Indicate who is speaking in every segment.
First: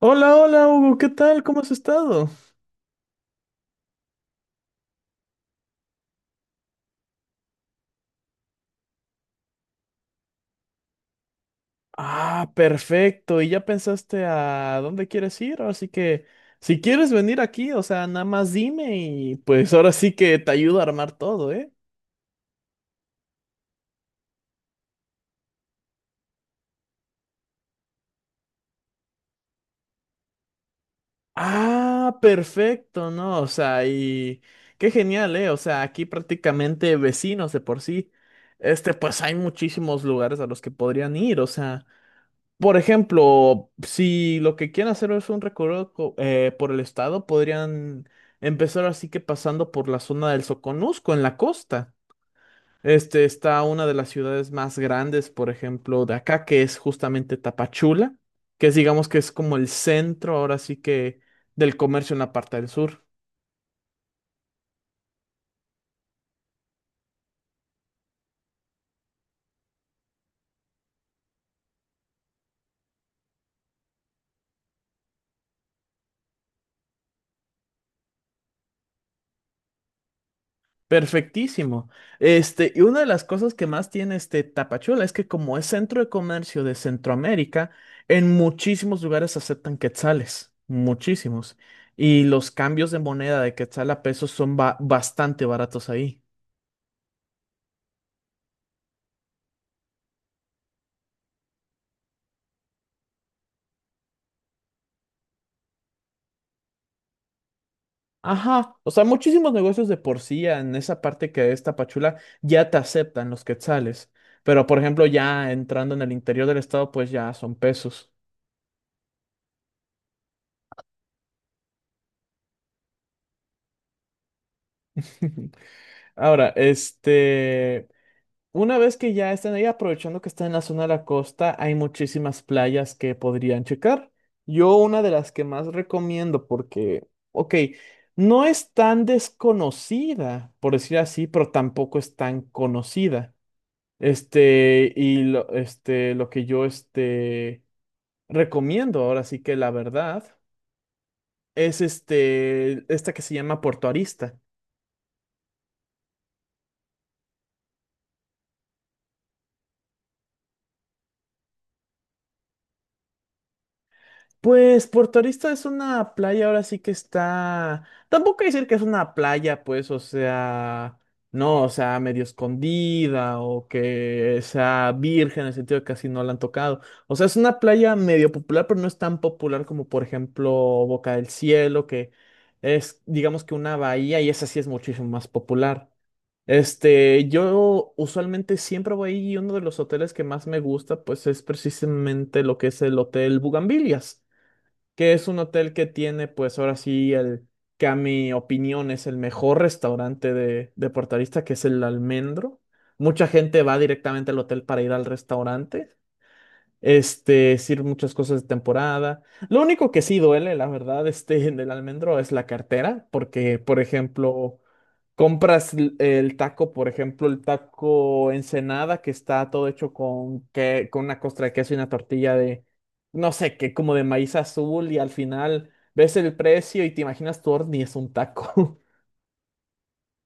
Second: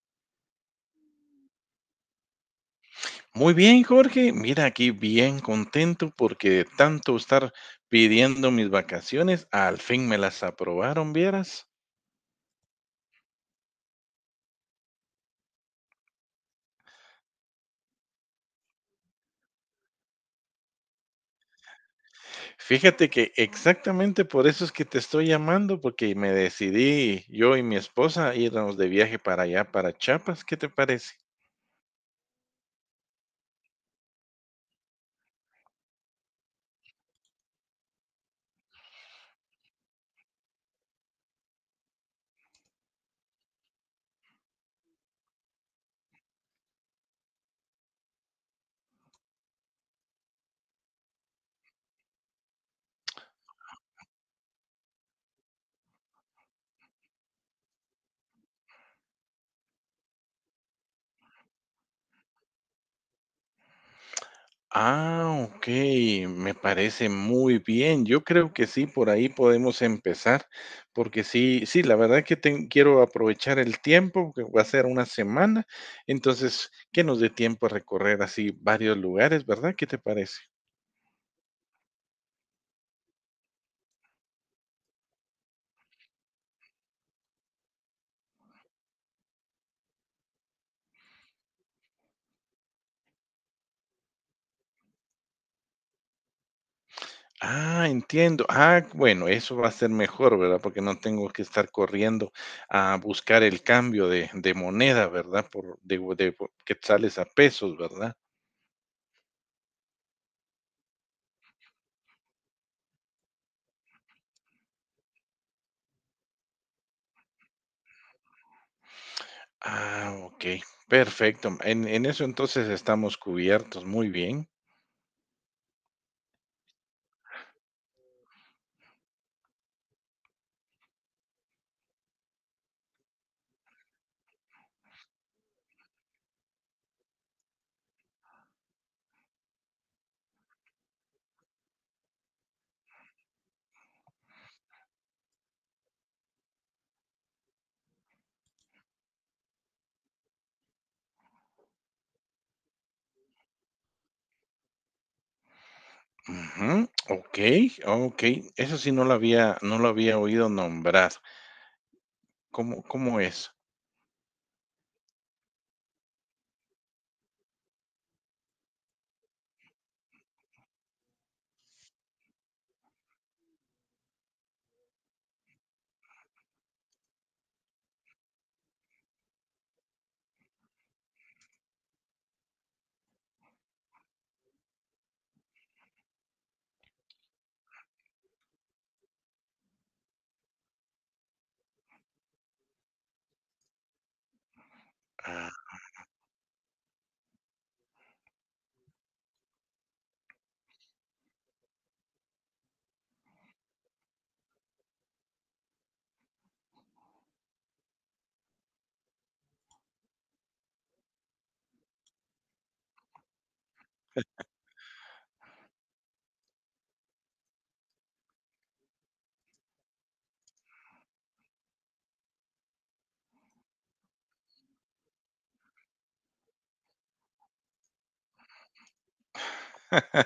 Speaker 1: Hola, hola Hugo, ¿qué tal? ¿Cómo has estado?
Speaker 2: Muy bien, Jorge. Mira, aquí bien contento porque de tanto estar pidiendo mis vacaciones, al fin me las aprobaron, vieras.
Speaker 1: Ah, perfecto. ¿Y ya pensaste a dónde quieres ir? Así que si quieres venir aquí, o sea, nada más dime y pues ahora sí que te ayudo a armar todo, ¿eh?
Speaker 2: Fíjate que exactamente por eso es que te estoy llamando, porque me decidí yo y mi esposa a irnos de viaje para allá, para Chiapas. ¿Qué te parece?
Speaker 1: Ah, perfecto, ¿no? O sea, y qué genial, ¿eh? O sea, aquí prácticamente vecinos de por sí. Este, pues hay muchísimos lugares a los que podrían ir, o sea. Por ejemplo, si lo que quieren hacer es un recorrido por el estado, podrían empezar así que pasando por la zona del Soconusco, en la costa. Este está una de las ciudades más grandes, por ejemplo, de acá, que es justamente Tapachula, que es digamos que es como el centro ahora sí que del comercio en la parte del sur.
Speaker 2: Ah, okey, me parece muy bien. Yo creo que sí, por ahí podemos empezar, porque sí, la verdad que ten quiero aprovechar el tiempo, que va a ser una semana, entonces, que nos dé tiempo a recorrer así varios lugares, ¿verdad? ¿Qué te parece?
Speaker 1: Perfectísimo. Este, y una de las cosas que más tiene este Tapachula es que como es centro de comercio de Centroamérica, en muchísimos lugares aceptan quetzales, muchísimos. Y los cambios de moneda de quetzal a pesos son bastante baratos ahí.
Speaker 2: Ah, entiendo. Ah, bueno, eso va a ser mejor, ¿verdad? Porque no tengo que estar corriendo a buscar el cambio de moneda, ¿verdad? Por de quetzales a pesos, ¿verdad?
Speaker 1: Ajá, o sea, muchísimos negocios de por sí en esa parte que es Tapachula ya te aceptan los quetzales, pero por ejemplo ya entrando en el interior del estado pues ya son pesos.
Speaker 2: Ah, okey, perfecto. En eso entonces estamos cubiertos, muy bien.
Speaker 1: Ahora, este, una vez que ya están ahí, aprovechando que están en la zona de la costa, hay muchísimas playas que podrían checar. Yo una de las que más recomiendo porque, ok, no es tan desconocida, por decir así, pero tampoco es tan conocida. Este, y lo, este, lo que yo este, recomiendo, ahora sí que la verdad, es este, esta que se llama Puerto Arista.
Speaker 2: Ujú, okey, okey. Eso sí no lo había oído nombrar. ¿Cómo es?
Speaker 1: Pues Puerto Arista es una playa, ahora sí que está. Tampoco decir que es una playa, pues, o sea, no, o sea, medio escondida o que sea virgen en el sentido de que casi no la han tocado. O sea, es una playa medio popular, pero no es tan popular como, por ejemplo, Boca del Cielo, que es, digamos que una bahía y esa sí es muchísimo más popular. Este, yo usualmente siempre voy ahí y uno de los hoteles que más me gusta, pues, es precisamente lo que es el Hotel Bugambilias, que es un
Speaker 2: Ah.
Speaker 1: hotel que tiene, pues ahora sí, el que a mi opinión es el mejor restaurante de Puerto Arista, que es el Almendro. Mucha gente va directamente al hotel para ir al restaurante. Este, sirve muchas cosas de temporada. Lo único que sí duele, la verdad, este, en el Almendro es la cartera, porque, por ejemplo, compras el taco, por ejemplo, el taco Ensenada, que está todo hecho con, que, con una costra de queso y una tortilla de, no sé qué, como de maíz azul, y al final ves el precio y te imaginas tu horno y es un taco.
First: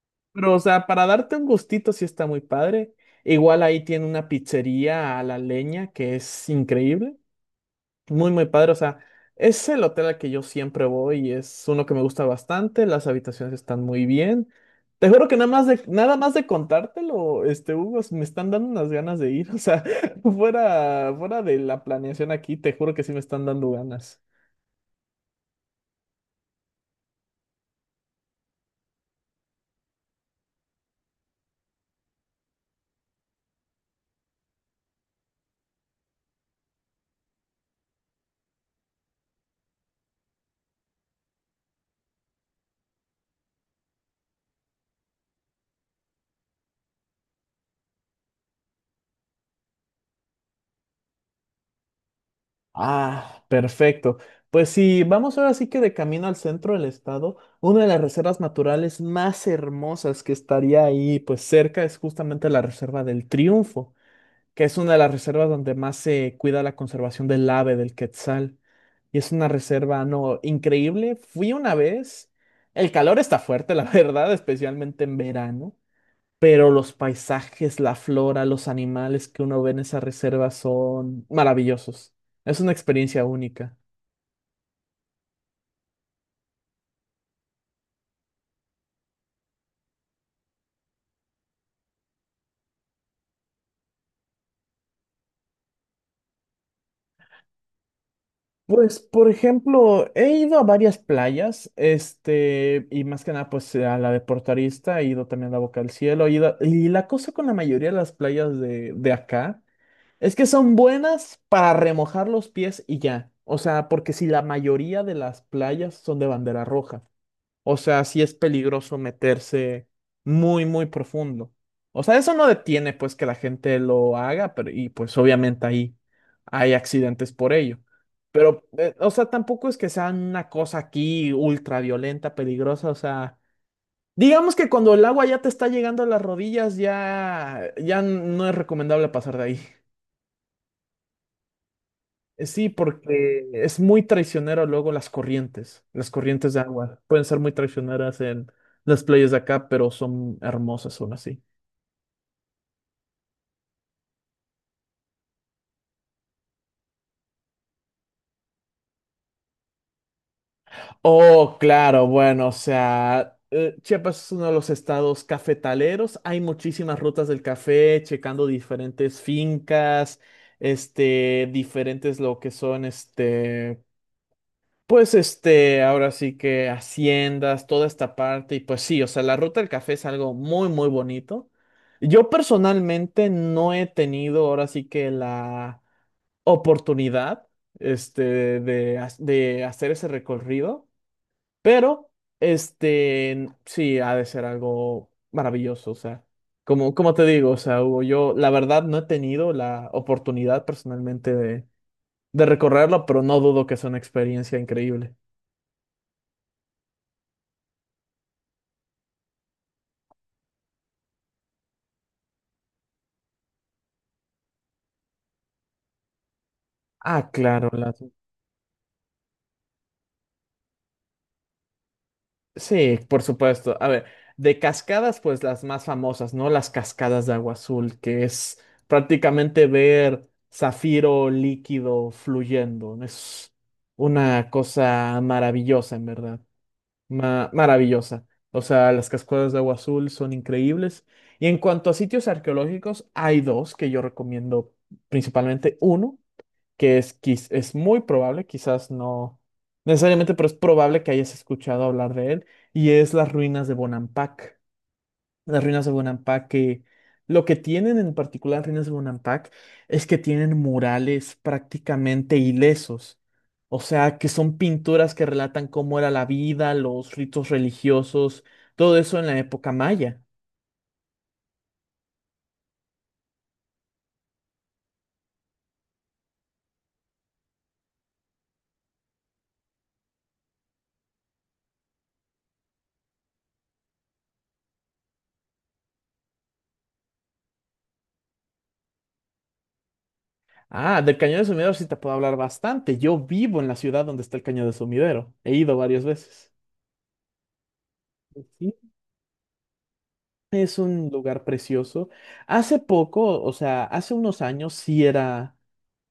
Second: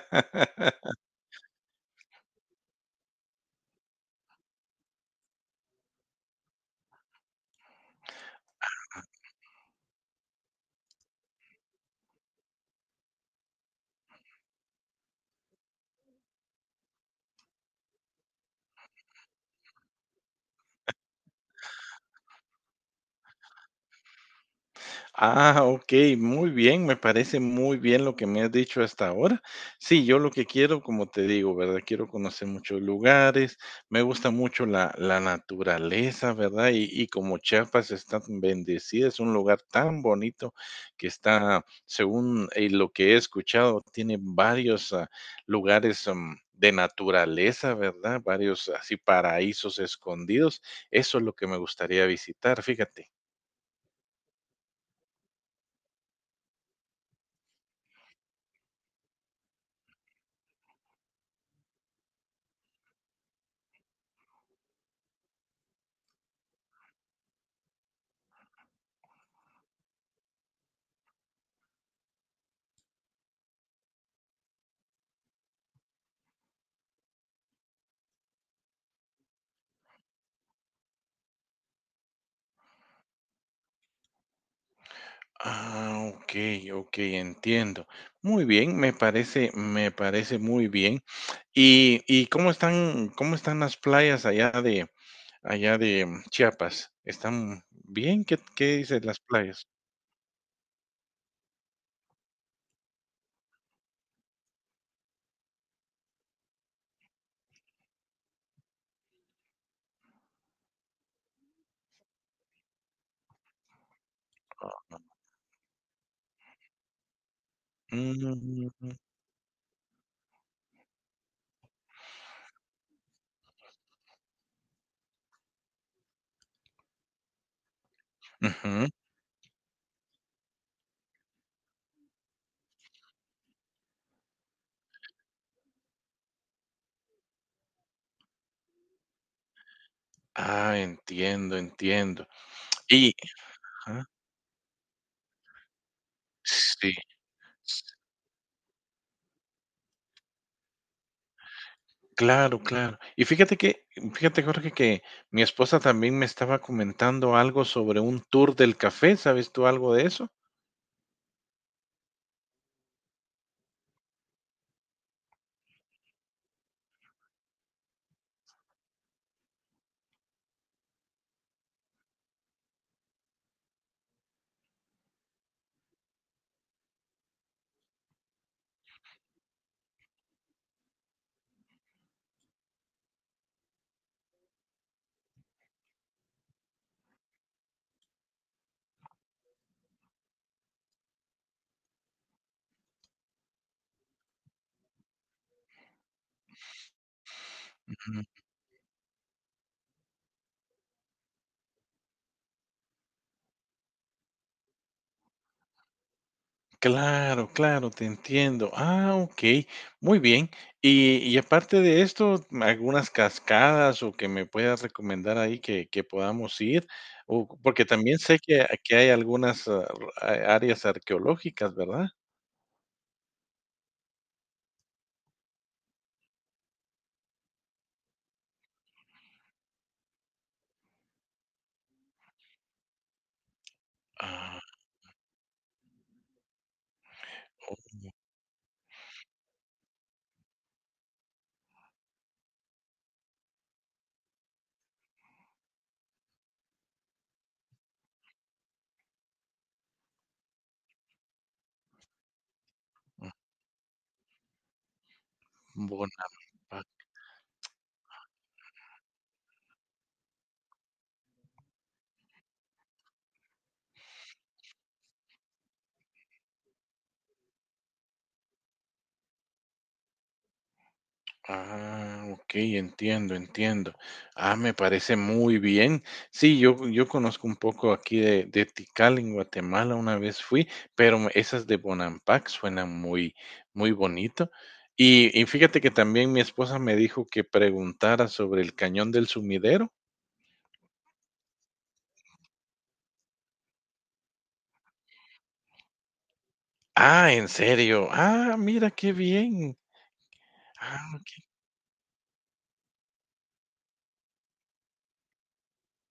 Speaker 1: Pero, o sea, para darte un gustito sí está muy padre. Igual ahí tiene una pizzería a la leña que es increíble. Muy, muy padre. O sea, es el hotel al que yo siempre voy y es uno que me gusta bastante. Las habitaciones están muy bien. Te juro que nada más de contártelo, este, Hugo, me están dando unas ganas de ir. O sea, fuera de la planeación aquí, te juro que sí me están dando ganas.
Speaker 2: Ah, ok, muy bien, me parece muy bien lo que me has dicho hasta ahora. Sí, yo lo que quiero, como te digo, ¿verdad? Quiero conocer muchos lugares, me gusta mucho la naturaleza, ¿verdad?, y como Chiapas está tan bendecida, es un lugar tan bonito que está, según lo que he escuchado, tiene varios lugares de naturaleza, ¿verdad? Varios así paraísos escondidos. Eso es lo que me gustaría visitar, fíjate.
Speaker 1: Ah, perfecto. Pues sí, vamos ahora sí que de camino al centro del estado, una de las reservas naturales más hermosas que estaría ahí, pues cerca, es justamente la Reserva del Triunfo, que es una de las reservas donde más se cuida la conservación del ave, del quetzal. Y es una reserva, no, increíble. Fui una vez. El calor está fuerte, la verdad, especialmente en verano. Pero los paisajes, la flora, los animales que uno ve en esa reserva son maravillosos. Es una experiencia única.
Speaker 2: Ah, okey, okey, entiendo. Muy bien, me parece muy bien. Y cómo están las playas allá de Chiapas? ¿Están bien? ¿Qué qué
Speaker 1: Pues,
Speaker 2: dicen las
Speaker 1: por
Speaker 2: playas?
Speaker 1: ejemplo, he ido a varias playas, este, y más que nada, pues a la de Portarista, he ido también a la Boca del Cielo, y la cosa con la mayoría de las playas de acá es que son buenas para remojar los pies y ya. O sea, porque si la mayoría de las playas son de bandera roja. O sea, sí es
Speaker 2: Mm,
Speaker 1: peligroso meterse muy, muy profundo. O sea, eso no detiene pues que la gente lo haga, pero y pues obviamente ahí hay accidentes por ello. Pero,
Speaker 2: ujú.
Speaker 1: o sea, tampoco es que sea una cosa aquí ultra violenta, peligrosa. O sea, digamos que cuando el agua ya te está llegando a las rodillas, ya no es recomendable pasar de ahí.
Speaker 2: Ah, entiendo, entiendo.
Speaker 1: Sí,
Speaker 2: Y
Speaker 1: porque es muy
Speaker 2: ajá,
Speaker 1: traicionero luego las corrientes de
Speaker 2: sí,
Speaker 1: agua. Pueden ser muy traicioneras en las playas de acá, pero son hermosas aún así.
Speaker 2: claro, claro. Y fíjate que Jorge, que mi esposa también me estaba comentando algo sobre un tour del café, ¿sabes tú algo de eso?
Speaker 1: Oh, claro, bueno, o sea, Chiapas es uno de los estados cafetaleros. Hay muchísimas rutas del café, checando diferentes fincas, este, diferentes lo que son, este, pues este, ahora sí que haciendas, toda esta parte, y pues sí, o sea, la ruta del café es algo muy, muy bonito. Yo personalmente no he tenido ahora sí que la oportunidad, este, de hacer ese recorrido, pero este, sí, ha de ser algo maravilloso, o sea, como, como te digo, o sea, Hugo, yo la verdad no he tenido la oportunidad personalmente de recorrerlo, pero no dudo que es una experiencia increíble.
Speaker 2: Claro, claro, te entiendo. Ah, okey, muy bien. Y aparte de esto, algunas cascadas o que me puedas recomendar ahí que podamos ir,
Speaker 1: Ah,
Speaker 2: o
Speaker 1: claro,
Speaker 2: porque
Speaker 1: las...
Speaker 2: también sé que hay algunas, a áreas arqueológicas, ¿verdad?
Speaker 1: Sí, por supuesto. A ver, de cascadas, pues las más famosas, ¿no? Las cascadas de agua azul, que es prácticamente ver zafiro líquido fluyendo. Es una
Speaker 2: Ah,
Speaker 1: cosa maravillosa, en verdad. Maravillosa. O sea, las cascadas de agua azul son increíbles. Y en cuanto a sitios arqueológicos, hay dos que yo recomiendo principalmente. Uno que es muy probable, quizás no necesariamente, pero es probable que hayas escuchado hablar de él, y es las ruinas de Bonampak. Las ruinas de
Speaker 2: Bonapa.
Speaker 1: Bonampak, que lo que tienen en particular las ruinas de Bonampak es que tienen murales prácticamente ilesos. O sea, que son pinturas que relatan cómo era la vida, los ritos religiosos, todo eso en la época maya.
Speaker 2: Ah, ok, entiendo, entiendo. Ah, me parece muy bien. Sí, yo conozco un poco aquí de Tikal en Guatemala, una vez fui, pero esas de Bonampak suenan muy, muy bonito. Y fíjate que también mi esposa me dijo que preguntara sobre el Cañón del Sumidero.
Speaker 1: Ah, del Cañón de Sumidero sí te puedo hablar bastante. Yo vivo en la ciudad donde está el Cañón de Sumidero. He ido varias veces.
Speaker 2: Ah, ¿en serio? Ah,
Speaker 1: Sí,
Speaker 2: mira qué bien.
Speaker 1: es
Speaker 2: Ah,
Speaker 1: un
Speaker 2: ok.
Speaker 1: lugar precioso. Hace poco, o sea, hace unos años sí era,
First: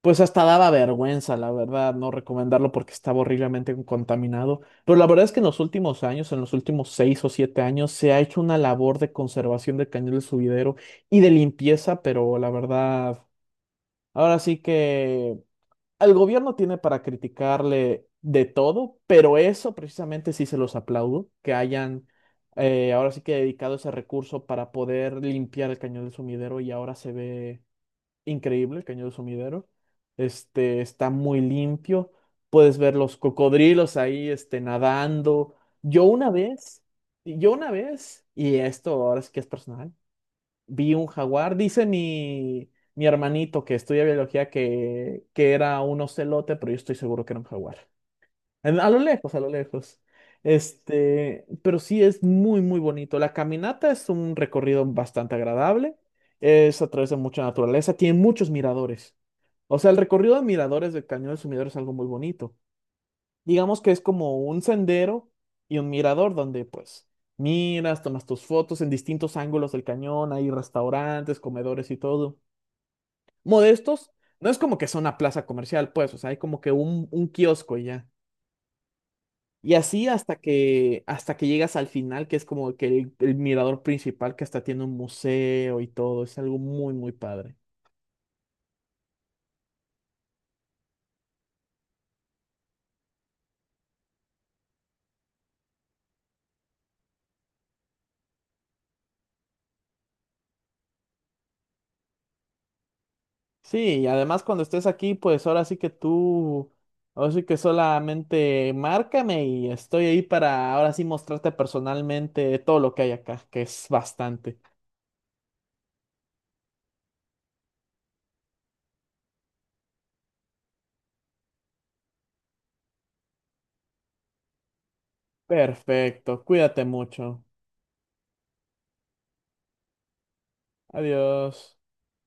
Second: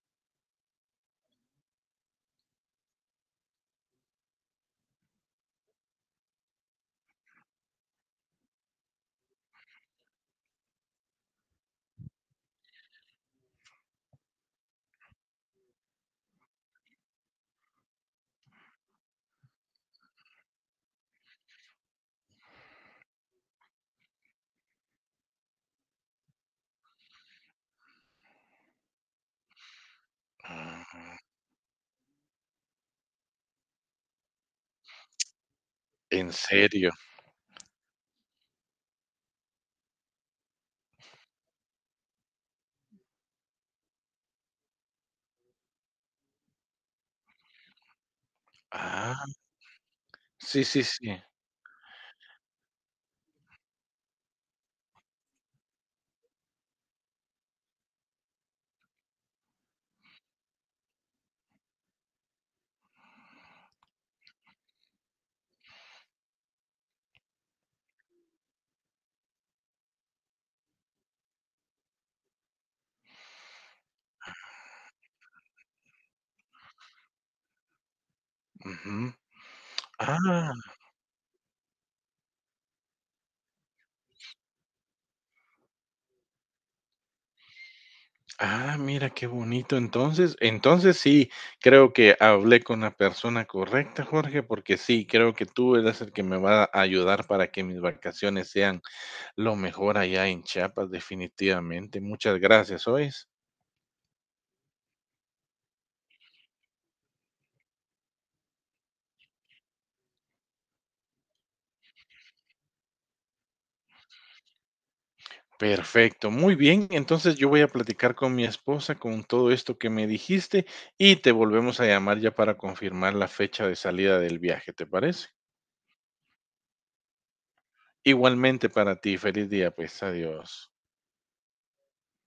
Speaker 1: pues hasta daba vergüenza, la verdad, no recomendarlo porque estaba horriblemente contaminado. Pero la verdad es que en los últimos años, en los últimos seis o siete años, se ha hecho una labor de conservación del Cañón del Subidero y de limpieza, pero la verdad, ahora sí que al gobierno tiene para criticarle de todo, pero eso precisamente sí se los aplaudo, que hayan ahora sí que dedicado ese recurso para poder limpiar el Cañón del Sumidero y ahora se ve increíble el Cañón del Sumidero. Este está
Speaker 2: Ah,
Speaker 1: muy limpio, puedes ver los cocodrilos ahí este, nadando. Yo una
Speaker 2: ¿en
Speaker 1: vez,
Speaker 2: serio?
Speaker 1: yo una vez, y esto ahora sí que es personal, vi un jaguar. Dice mi hermanito que estudia biología que era un ocelote, pero yo estoy seguro que era un jaguar. A lo
Speaker 2: Ah,
Speaker 1: lejos, a lo lejos.
Speaker 2: sí, sí, sí.
Speaker 1: Este, pero sí es muy, muy bonito. La caminata es un recorrido bastante agradable. Es a través de mucha naturaleza. Tiene muchos miradores. O sea, el recorrido de miradores del Cañón del Sumidero es algo muy bonito. Digamos que es como un sendero y un mirador donde pues miras, tomas tus fotos en distintos ángulos del cañón, hay restaurantes, comedores y todo. Modestos, no es como que sea una plaza comercial, pues, o sea, hay como que un kiosco y ya.
Speaker 2: Ujú.
Speaker 1: Y así
Speaker 2: Ah.
Speaker 1: hasta que llegas al final, que es como que el mirador principal que hasta tiene un museo y todo, es algo muy, muy padre.
Speaker 2: Ah, mira qué bonito. Entonces, entonces sí, creo que hablé con la persona correcta, Jorge, porque sí, creo que tú eres el que me va a ayudar para que mis vacaciones sean lo mejor allá en Chiapas, definitivamente. Muchas gracias, ¿oyes?
Speaker 1: Sí, y además cuando estés aquí, pues ahora sí que tú, ahora sí que solamente márcame y estoy ahí para ahora sí mostrarte personalmente todo lo que hay acá, que es bastante.
Speaker 2: Perfecto, muy bien. Entonces yo voy a platicar con mi esposa con todo esto que me dijiste y te volvemos a llamar ya para confirmar la fecha de salida del viaje, ¿te parece?
Speaker 1: Perfecto, cuídate mucho.
Speaker 2: Igualmente para ti, feliz día, pues adiós.
Speaker 1: Adiós.